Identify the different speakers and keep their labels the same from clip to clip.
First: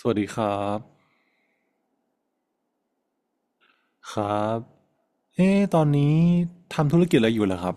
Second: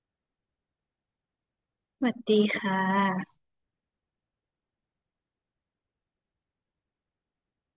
Speaker 1: สวัสดีครับ
Speaker 2: สวัสดีค่ะ
Speaker 1: ครับเอ๊ะตอนนี้ทำธุรกิจอะไรอยู่เหรอครับ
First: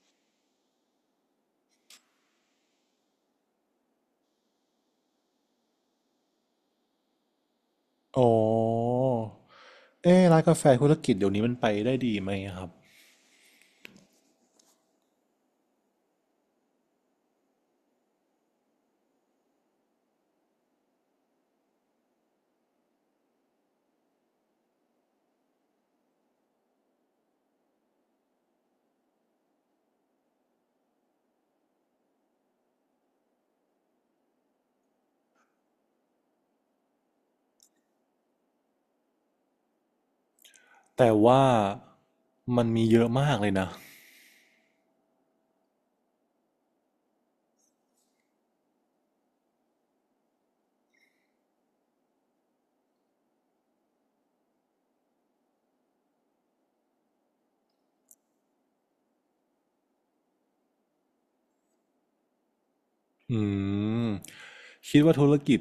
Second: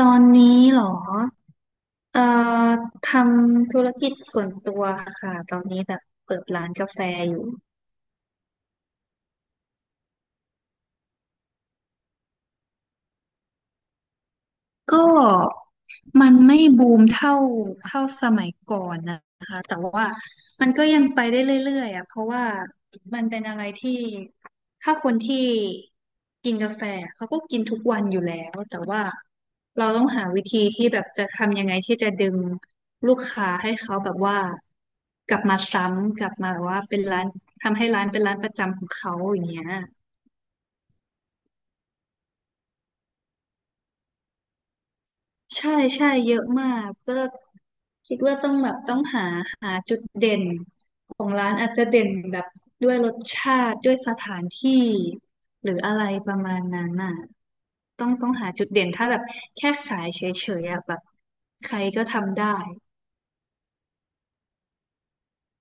Speaker 2: ตอนนี้เหรอเอ่อทำธุรกิจส่วนตัวค่ะตอนนี้แบบเปิดร้านกาแฟอยู่
Speaker 1: อ๋อเอ๊ะร้านกาแฟธุรกิจเดี๋ยวนี้มันไปได้ดีไหมครับ
Speaker 2: ก็มันไม่บูมเท่าสมัยก่อนนะคะแต่ว่ามันก็ยังไปได้เรื่อยๆอ่ะเพราะว่ามันเป็นอะไรที่ถ้าคนที่กินกาแฟเขาก็กินทุกวันอยู่แล้วแต่ว่าเราต้องหาวิธีที่แบบจะทำยังไงที่จะดึงลูกค้าให้เขาแบบว่ากลับมาซ้ำกลับมาแบบว่าเป็นร้านทำให้ร้านเป็นร้านประจำของเขาอย่างเงี้ย
Speaker 1: แต่ว่ามันมีเยอะมากเลยนะ
Speaker 2: ใช่ใช่เยอะมากก็คิดว่าต้องหาจุดเด่นของร้านอาจจะเด่นแบบด้วยรสชาติด้วยสถานที่หรืออะไรประมาณนั้นน่ะต้องหาจุดเด่นถ้าแบบแค่ขายเฉยๆอะแบบใครก็ทำได้
Speaker 1: อืมคิดว่าธุรกิจ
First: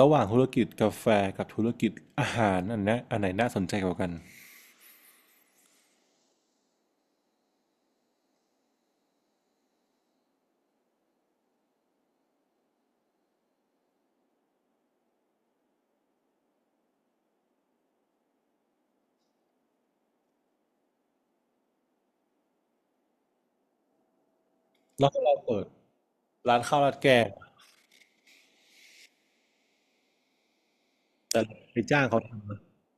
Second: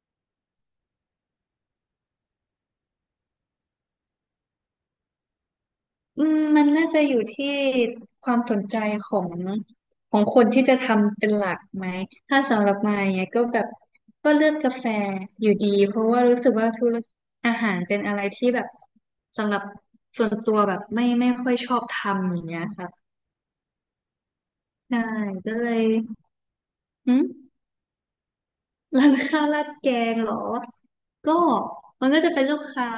Speaker 1: ระหว่างธุรกิจกาแฟกับธุรกิจอาหารอันเนี้ยอันไหนน่าสนใจกว่ากัน
Speaker 2: อืมมันน่าจะอยู่ที่ความสนใจของของคนที่จะทำเป็นหลักไหมถ้าสำหรับมายอย่างเงี้ยก็แบบก็เลือกกาแฟอยู่ดีเพราะว่ารู้สึกว่าธุรกิจอาหารเป็นอะไรที่แบบสำหรับส่วนตัวแบบไม่ค่อยชอบทำอย่างเงี้ยค่ะใช่
Speaker 1: แล้วถ้าเรา
Speaker 2: ก็
Speaker 1: เปิ
Speaker 2: เล
Speaker 1: ด
Speaker 2: ย
Speaker 1: ร้านข้าวราดแก
Speaker 2: หืม
Speaker 1: ง
Speaker 2: ร้านข้าวราดแกงเหรอก็
Speaker 1: แต่ไปจ้าง
Speaker 2: มันก็
Speaker 1: เขาท
Speaker 2: จะเป็นลูกค้า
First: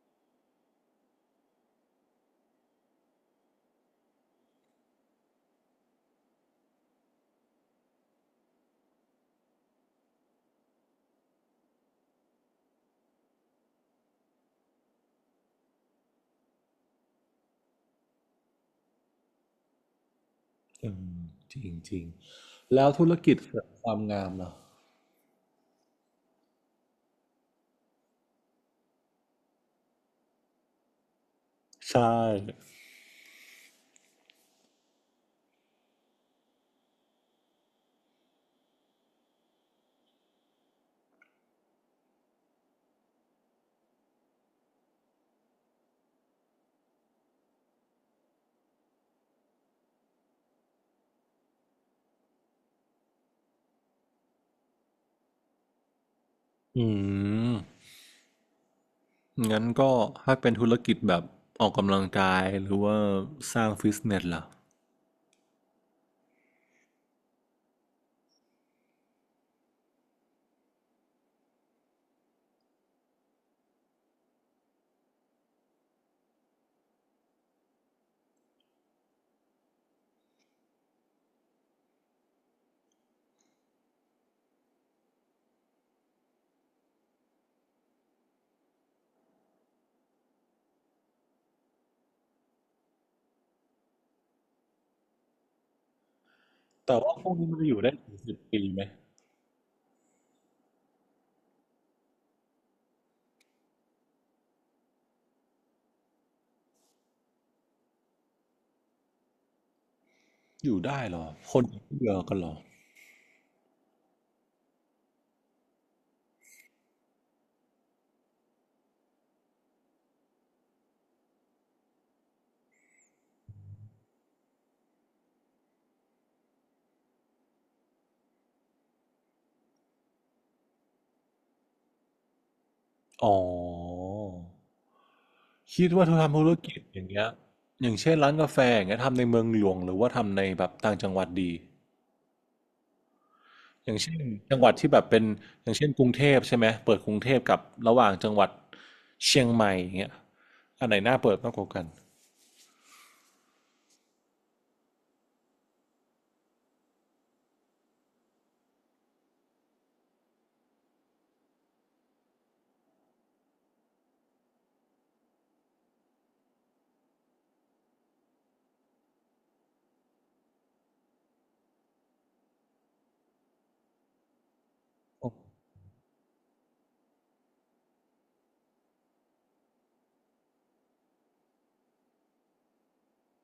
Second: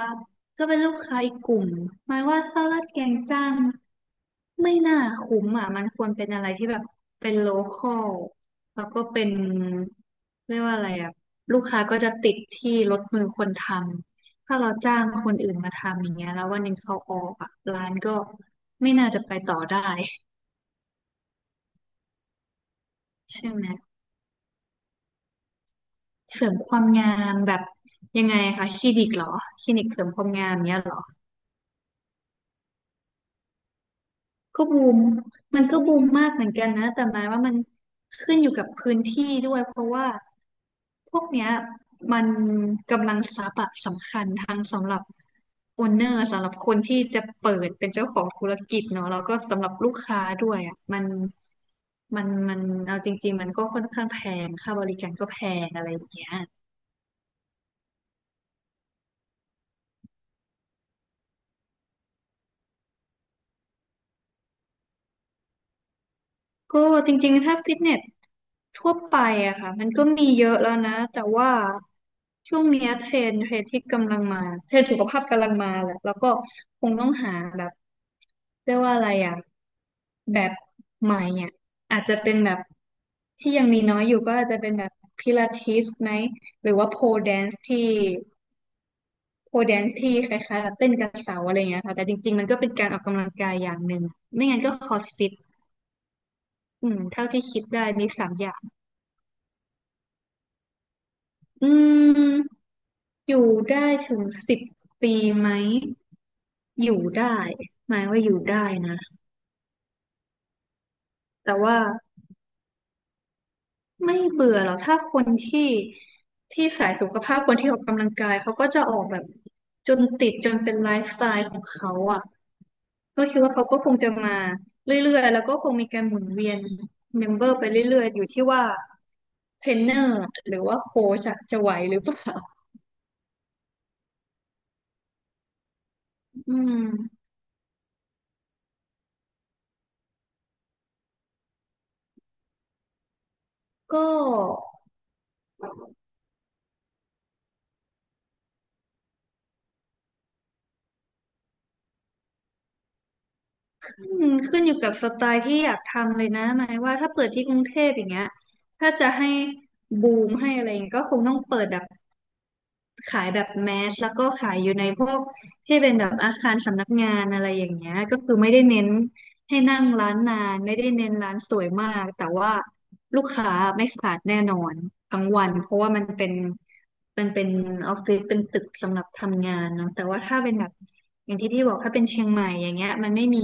Speaker 2: ก็เป็นลูกค้าอีกกลุ่มหมายว่าข้าวราดแกงจ้างไม่น่าคุ้มอ่ะมันควรเป็นอะไรที่แบบเป็นโลคอลแล้วก็เป็นเรียกว่าอะไรอ่ะลูกค้าก็จะติดที่รถมือคนทำถ้าเราจ้างคนอื่นมาทำอย่างเงี้ยแล้ววันหนึ่งเขาออกอ่ะร้านก็ไม่น่าจะไปต่อได้
Speaker 1: ำอืมจริงจริง แล้วธุรกิจ
Speaker 2: ใช่
Speaker 1: เสริ
Speaker 2: ไหม
Speaker 1: มความงามเหรอ
Speaker 2: เสริมความงามแบบยังไงคะคลินิกเหรอคลินิกเสริมความงามเนี้ยเหรอ
Speaker 1: ใช่
Speaker 2: ก็บูมมันก็บูมมากเหมือนกันนะแต่หมายว่ามันขึ้นอยู่กับพื้นที่ด้วยเพราะว่าพวกเนี้ยมันกำลังทรัพย์อะสำคัญทางสำหรับโอนเนอร์สำหรับคนที่จะเปิดเป็นเจ้าของธุรกิจเนาะแล้วก็สำหรับลูกค้าด้วยอะมันเอาจริงๆมันก็ค่อนข้างแพงค่าบริการก็แพงอะไรอย่างเงี้ย
Speaker 1: อืมงั้นก็ถ้าเป็นธุรกิจแบบออกกำลังกายหรือว่าสร้างฟิตเนสล่ะ
Speaker 2: ก็จริงๆถ้าฟิตเนสทั่วไปอะค่ะมันก็มีเยอะแล้วนะแต่ว่าช่วงเนี้ยเทรนด์ที่กำลังมาเทรนด์สุขภาพกำลังมาแหละแล้วก็คงต้องหาแบบเรียกว่าอะไรอะแบบใหม่อะอาจจะเป็นแบบที่ยังมีน้อยอยู่ก็อาจจะเป็นแบบพิลาทิสไหมหรือว่าโพแดนซ์ที่โพแดนซ์ที่คล้ายๆแบบเต้นกับเสาอะไรอย่างเงี้ยค่ะแต่จริงๆมันก็เป็นการออกกำลังกายอย่างหนึ่งไม่งั้นก็คอร์ดฟิตอื
Speaker 1: แต่
Speaker 2: ม
Speaker 1: ว่าพ
Speaker 2: เท่า
Speaker 1: วก
Speaker 2: ที่
Speaker 1: นี้มัน
Speaker 2: คิด
Speaker 1: จะอยู่
Speaker 2: ได้
Speaker 1: ได้
Speaker 2: มี
Speaker 1: ถึง
Speaker 2: สา
Speaker 1: สิ
Speaker 2: ม
Speaker 1: บ
Speaker 2: อย่า
Speaker 1: ปี
Speaker 2: ง
Speaker 1: ไหม
Speaker 2: อืม อยู่ได้ถึง10 ปีไหมอยู่ได้หมายว่าอยู่ได้นะ
Speaker 1: อยู่ได้เหรอ
Speaker 2: แต่
Speaker 1: คน
Speaker 2: ว่า
Speaker 1: เบื่อกันเหรอ
Speaker 2: ไม่เบื่อหรอกถ้าคนที่ที่สายสุขภาพคนที่ออกกำลังกายเขาก็จะออกแบบจนติดจนเป็นไลฟ์สไตล์ของเขาอ่ะก็คิดว่าเขาก็คงจะมาเรื่อยๆแล้วก็คงมีการหมุนเวียนเมมเบอร์ไปเรื่อยๆอยู่ที่ว่าเทรนเนอร์หรือว่าโค้ชอะจะไหวหรือเปล่า
Speaker 1: อ๋อคิดว่าถ้าทำธุร
Speaker 2: อื
Speaker 1: กิจอย่างเงี้
Speaker 2: ม
Speaker 1: ยอย่างเช่นร้านกาแฟอย่างเงี้ยทำในเมืองหลวงหรือว่าทำในแบบต่างจังหวัดดีอย่าง
Speaker 2: ก็
Speaker 1: เช่นจังหวัดที่แบบเป็นอย่างเช่นกรุงเทพใช่ไหมเปิดกรุงเทพกับระหว่างจังหวัดเชียงใหม่อย่างเงี้ยอันไหนน่าเปิดมากกว่ากัน
Speaker 2: อืมขึ้นอยู่กับสไตล์ที่อยากทำเลยนะหมายว่าถ้าเปิดที่กรุงเทพอย่างเงี้ยถ้าจะให้บูมให้อะไรอย่างเงี้ยก็คงต้องเปิดแบบ ขายแบบแมสแล้วก็ขายอยู่ในพวกที่เป็นแบบอาคารสำนักงานอะไรอย่างเงี้ยก็คือไม่ได้เน้นให้นั่งร้านนานไม่ได้เน้นร้านสวยมากแต่ว่าลูกค้าไม่ขาดแน่นอนทั้งวันเพราะว่ามันเป็นออฟฟิศเป็นตึกสำหรับทำงานเนาะแต่ว่าถ้าเป็นแบบอย่างที่พี่บอกถ้าเป็นเชียงใหม่อย่างเงี้ยมันไม่มี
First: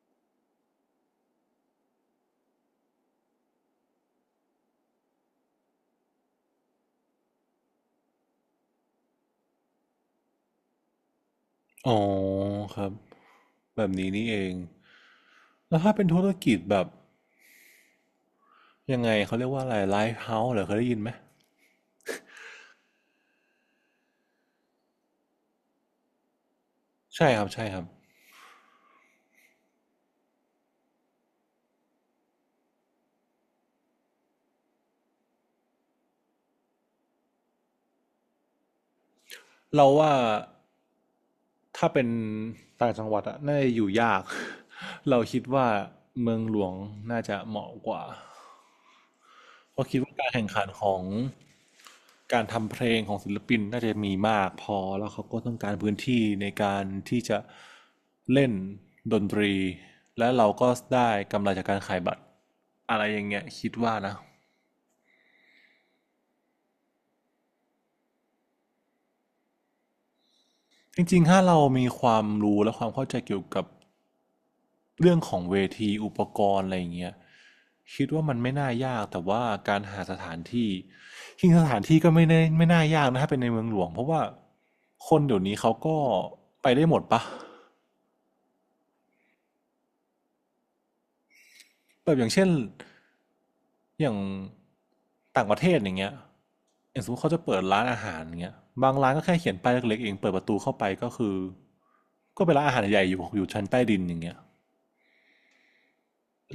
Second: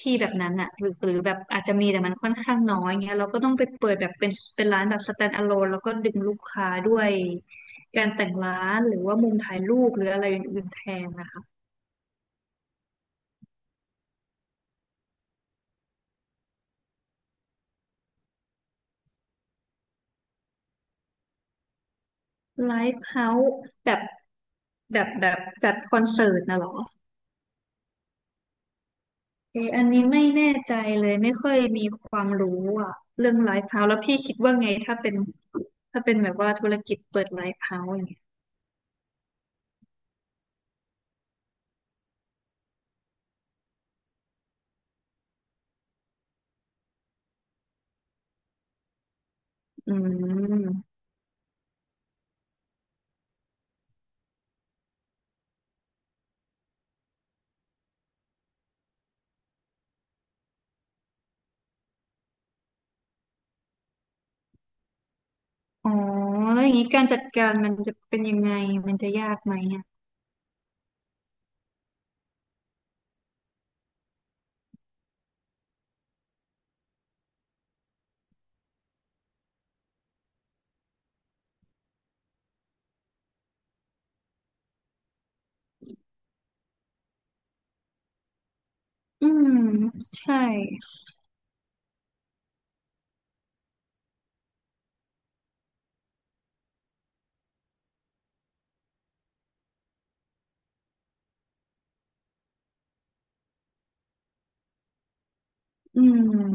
Speaker 2: ที่แบบนั้นอะหรือหรือแบบอาจจะมีแต่มันค่อนข้างน้อยเงี้ยเราก็ต้องไปเปิดแบบเป็นร้านแบบ stand alone แล้วก็ดึงลูกค้าด้วย การแต่งร้านหรือว่ามุมถ่ายรูปหรืออะไรอื่นๆแทนนะคะ
Speaker 1: อ๋อครับ แบบนี้นี่เอง แล้วถ้าเป็นธุรกิจแบบยังไงเขาเรียกว่าอะไรไลฟ์เฮาส์เหรอเคยได้ยินไหม
Speaker 2: ไลฟ์เฮาส์แบบแบบจัดคอนเสิร์ตนะเหรอ
Speaker 1: ใช่ครับใช่ครับ
Speaker 2: เอออันนี้ไม่แน่ใจเลยไม่ค่อยมีความรู้อ่ะเรื่องไลฟ์เฮาส์แล้วพี่คิดว่าไงถ้าเป็นถ้าเป็นแบบว่าธุรกิจเปิดไลฟ์เฮาส์อย่างเงี้ย
Speaker 1: เราว่าถ้าเป็นต่างจังหวัดอะน่าจะอยู่ยาก เราคิดว่าเมืองหลวงน่าจะเหมาะกว่าเพราะ
Speaker 2: อื
Speaker 1: คิดว่าการแข่งขันขอ
Speaker 2: ม
Speaker 1: งการทำเพลงของศิลปินน่าจะมีมากพอแล้วเขาก็ต้องการพื้นที่ในการที่จะเล่นดนตรีและเราก็ได้กำไรจากการขายบัตรอะไรอย่างเงี้ยคิดว่านะ
Speaker 2: อ๋อแล้วอย่างนี้การจัดการมันจะเป็นยังไงมันจะยากไหมอ่ะ
Speaker 1: จริงๆถ้าเรามีความรู้และความเข้าใจเกี่ยวกับเรื่องของเวทีอุปกรณ์อะไรอย่างเงี้ยคิดว่ามันไม่น่ายากแต่ว่าการหาสถานที่จริงๆสถานที่ก็ไม่ได้ไม่น่ายากนะถ้าเป็นในเมืองหลวงเพราะว่าคนเดี๋ยวนี้เขาก็ไปได้หมดปะ
Speaker 2: อืมใช่
Speaker 1: แบบอย่างเช่นอย่างต่างประเทศอย่างเงี้ยอย่างสมมติเขาจะเปิดร้านอาหารอย่างเงี้ยบางร้านก็แค่เขียนป้ายเล็กๆเองเปิดประตูเข้าไปก็คือก็เป็นร้านอาหารใหญ่อยู่อยู่ชั้นใต้ดินอย่างเงี้ย
Speaker 2: อื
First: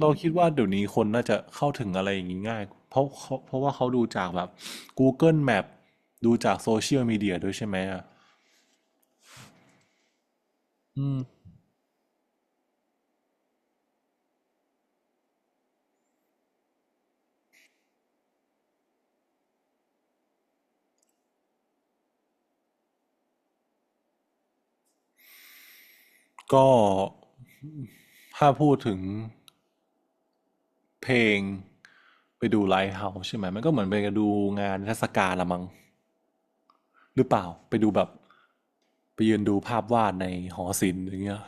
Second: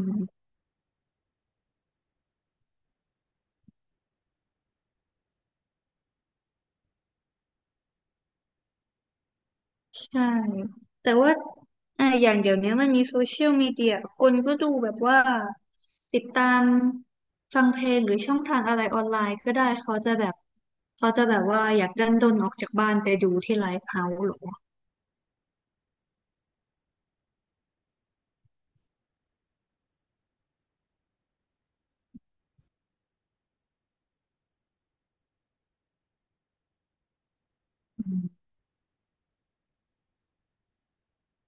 Speaker 1: เราคิดว่าเดี๋ยวนี้คนน่าจะเข้าถึงอะไรอย่างนี้ง่ายเพราะเขาเพราะว่าเขาดูจากแบบ Google Map ดูจากโซเชียลมีเดียด้วยใช่ไหมอ่ะ
Speaker 2: ใช่
Speaker 1: อื
Speaker 2: แต่ว่า
Speaker 1: ม
Speaker 2: อย่างเดี๋ยวนี้มันมีโซเชียลมีเดียคนก็ดูแบบว่าติดตามฟังเพลงหรือช่องทางอะไรออนไลน์ก็ได้เขาจะแบบเขาจะแบบว่าอยากดันด้นออกจากบ้านไปดูที่ไลฟ์เฮาส์หรอ
Speaker 1: ก็ถ้าพูดถึงเพลงไปดูไลฟ์เฮาส์ใช่ไหมมันก็เหมือนไปดูงานเทศกาลละมั้งหรือเปล่าไปดูแบบ
Speaker 2: อ
Speaker 1: ไปยืนดูภาพวาดในหอศิลป์อย่างเงี้ย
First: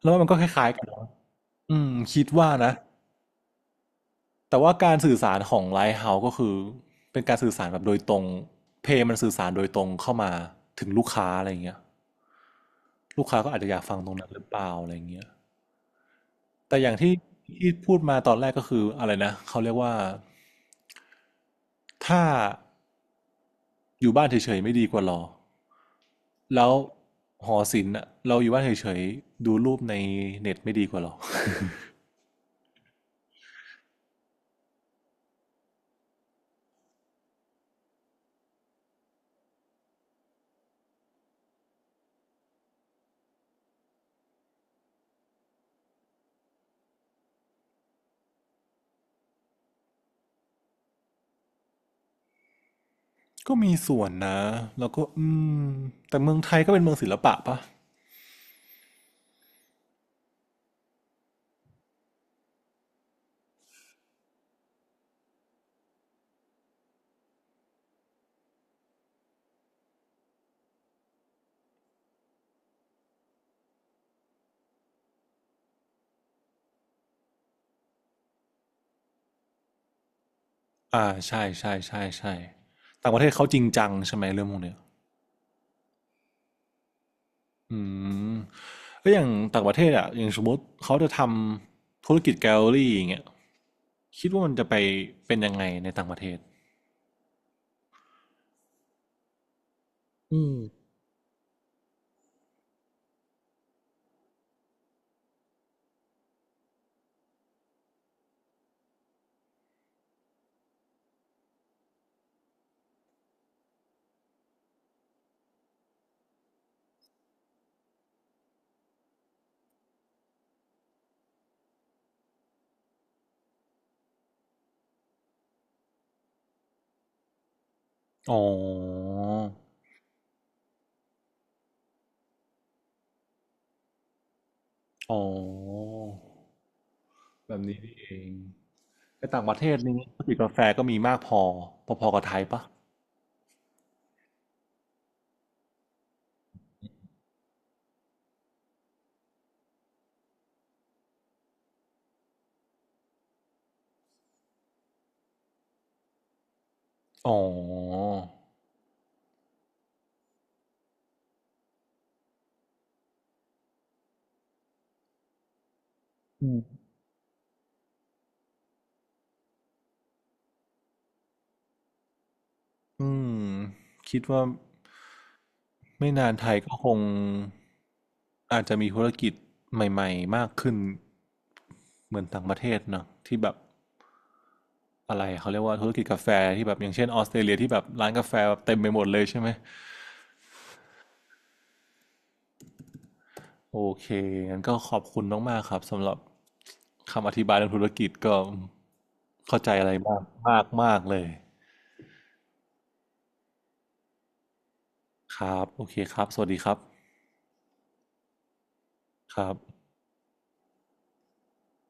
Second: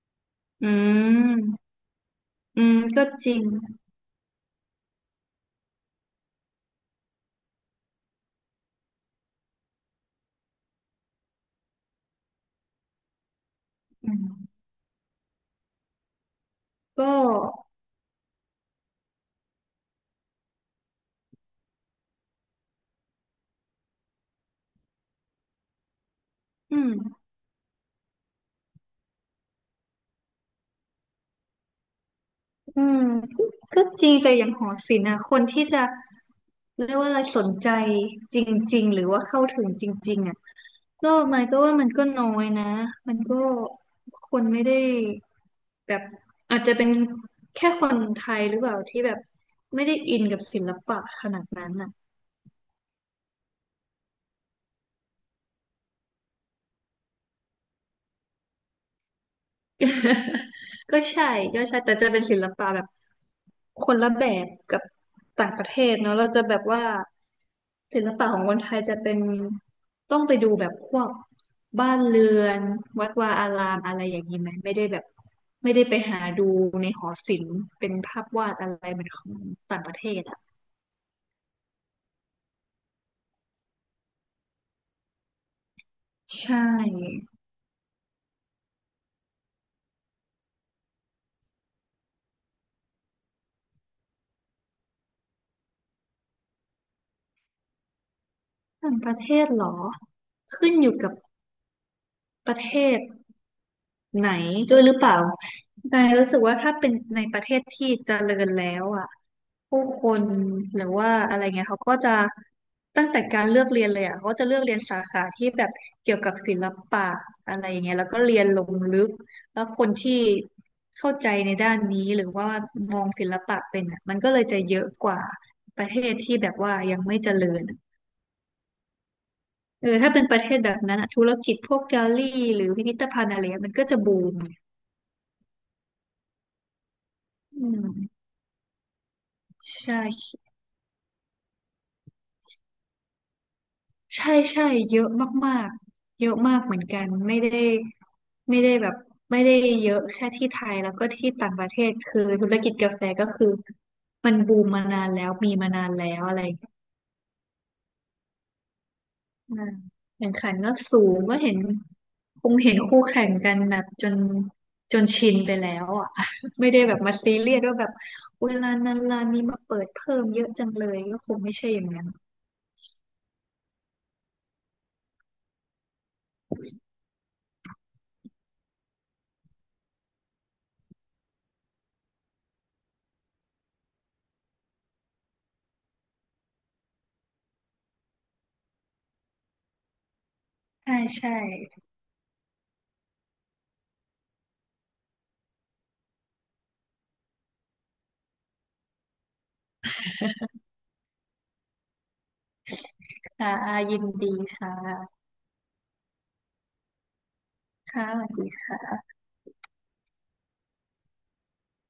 Speaker 1: แล้วมันก็คล้า
Speaker 2: ื
Speaker 1: ยๆกันเนอะ
Speaker 2: ม
Speaker 1: อืมคิดว่า
Speaker 2: อื
Speaker 1: นะ
Speaker 2: มก็จริง
Speaker 1: แต่ว่าการสื่อสารของไลท์เฮาส์ก็คือเป็นการสื่อสารแบบโดยตรงเพลงมันสื่อสารโดยตรงเข้ามาถึงลูกค้าอะไรเงี้ยลูกค้าก็อาจจะอยากฟังต
Speaker 2: อื
Speaker 1: รง
Speaker 2: ม
Speaker 1: นั้นหรือเปล่าอะไรเงี้ยแต่อย่าง
Speaker 2: ก็
Speaker 1: ที่ที่พูดมาตอนแรกก็คืออะไรนะเขาเรียกว่าถ้าอยู่บ้านเฉยๆไม่ดีกว่ารอแล้ว
Speaker 2: อืม
Speaker 1: หอศิลป์เราอยู่บ้านเฉยๆดูรูปในเน็ตไม่ดีกว่าหรอ
Speaker 2: อืมก็ก็จริงแต่อย่างหอศิลป์อะคนที่จะเรียกว่าอะไรสนใจจริงๆหรือว่าเข้าถึงจริงๆอะก็มันก็น้อยนะมันก็คนไม่ได้แบบอาจจะเป็นแค่คนไทยหรือเปล่าที่แบบไม่ได้อินกับศิลปะขนาดนั้นอ่ะ
Speaker 1: ก็มีส่วนนะแล้วก็อืมแต่เมืองไทยก็เป็นเมืองศิลปะปะ
Speaker 2: ก็ใช่ก็ใช่แต่จะเป็นศิลปะแบบคนละแบบกับต่างประเทศเนาะเราจะแบบว่า ศิลปะของคนไทยจะเป็นต้องไปดูแบบพวกบ้านเรือนวัดวาอารามอะไรอย่างนี้ไหมไม่ได้แบบไม่ได้ไปหาดูในหอศิลป์เป็นภาพวาดอะไรเหมือนของต่างประเทศอ่ะ
Speaker 1: อาใช่ใช่ใช่ใช่ต่างประเทศเขาจริงจังใช่ไหมเรื่องพวกเนี้ย
Speaker 2: ใช่
Speaker 1: อืมแล้วอย่างต่างประเทศอะอย่างสมมติเขาจะทำธุรกิจแกลเลอรี่อย่างเงี้ยคิดว่ามันจะไปเป็นยังไงในต่างประเทศ
Speaker 2: ต่างประเทศเหรอ
Speaker 1: อืม
Speaker 2: ขึ้นอยู่กับประเทศ ไหนด้วยหรือเปล่านายรู้สึกว่าถ้าเป็นในประเทศที่เจริญแล้วอ่ะผู้คนหรือว่าอะไรเงี้ยเขาก็จะตั้งแต่การเลือกเรียนเลยอ่ะเขาก็จะเลือกเรียนสาขาที่แบบเกี่ยวกับศิลปะอะไรอย่างเงี้ยแล้วก็เรียนลงลึกแล้วคนที่เข้าใจในด้านนี้หรือว่ามองศิลปะเป็นอ่ะมันก็เลยจะเยอะกว่าประเทศที่แบบว่ายังไม่เจริญอ
Speaker 1: อ๋อ
Speaker 2: เออถ้าเป็นประเทศแบบนั้นอ่ะธุรกิจพวกแกลลี่หรือพิพิธภัณฑ์อะไรเงี้ยมันก็จะบูม
Speaker 1: อ๋อแบบ
Speaker 2: อื
Speaker 1: นี้
Speaker 2: ม
Speaker 1: นี่เองแต่ต่างประเทศ
Speaker 2: ใช่
Speaker 1: นี้ธุรกิจกาแฟก็มีมากพอพอๆกับไทยปะ
Speaker 2: ใช่ ใช่ เยอะมากๆเยอะมากเหมือนกัน ไม่ได้แบบไม่ได้เยอะแค่ที่ไทยแล้วก็ที่ต่างประเทศคือธุรกิจกาแฟก็คือมันบูมมานานแล้วมีมานานแล้วอะไรอย่างเงี้ย
Speaker 1: อ๋อ
Speaker 2: อืมแข่งขันก็สูงก็เห็นคงเห็นคู่แข่งกันแบบจนชินไปแล้วอ่ะ
Speaker 1: อื ม
Speaker 2: ไม่ได้แบบมาซีเรียสว่าแบบเวลานั้นร้านนี้มาเปิดเพิ่มเยอะจังเลยก็คงไม่ใช่อย่างนั้น
Speaker 1: อืมคิดว่าไม่นานไทยก็คงอาจจะมีธุรกิจใหม่ๆมากขึ้นเหมือนต่างประเทศเนอะที่แบบอะไรเขาเรียกว่าธุรกิจกาแฟที่แบบอย่างเช่นออสเตรเลียที่แบบร้านกาแฟแบบเต็มไปหมดเลยใช่ไหม
Speaker 2: ใช่ใช่
Speaker 1: โอเคงั้นก็ขอบคุณมากๆครับสำหรับคำอธิบายเรื่องธุรกิจก็เข้าใจอะไรมากมากมากเลย
Speaker 2: ค่ะยินดีค่ะ
Speaker 1: ครับโอเคครับสวัสดีครับ
Speaker 2: ค่ะสวัสดีค่ะ
Speaker 1: ครับ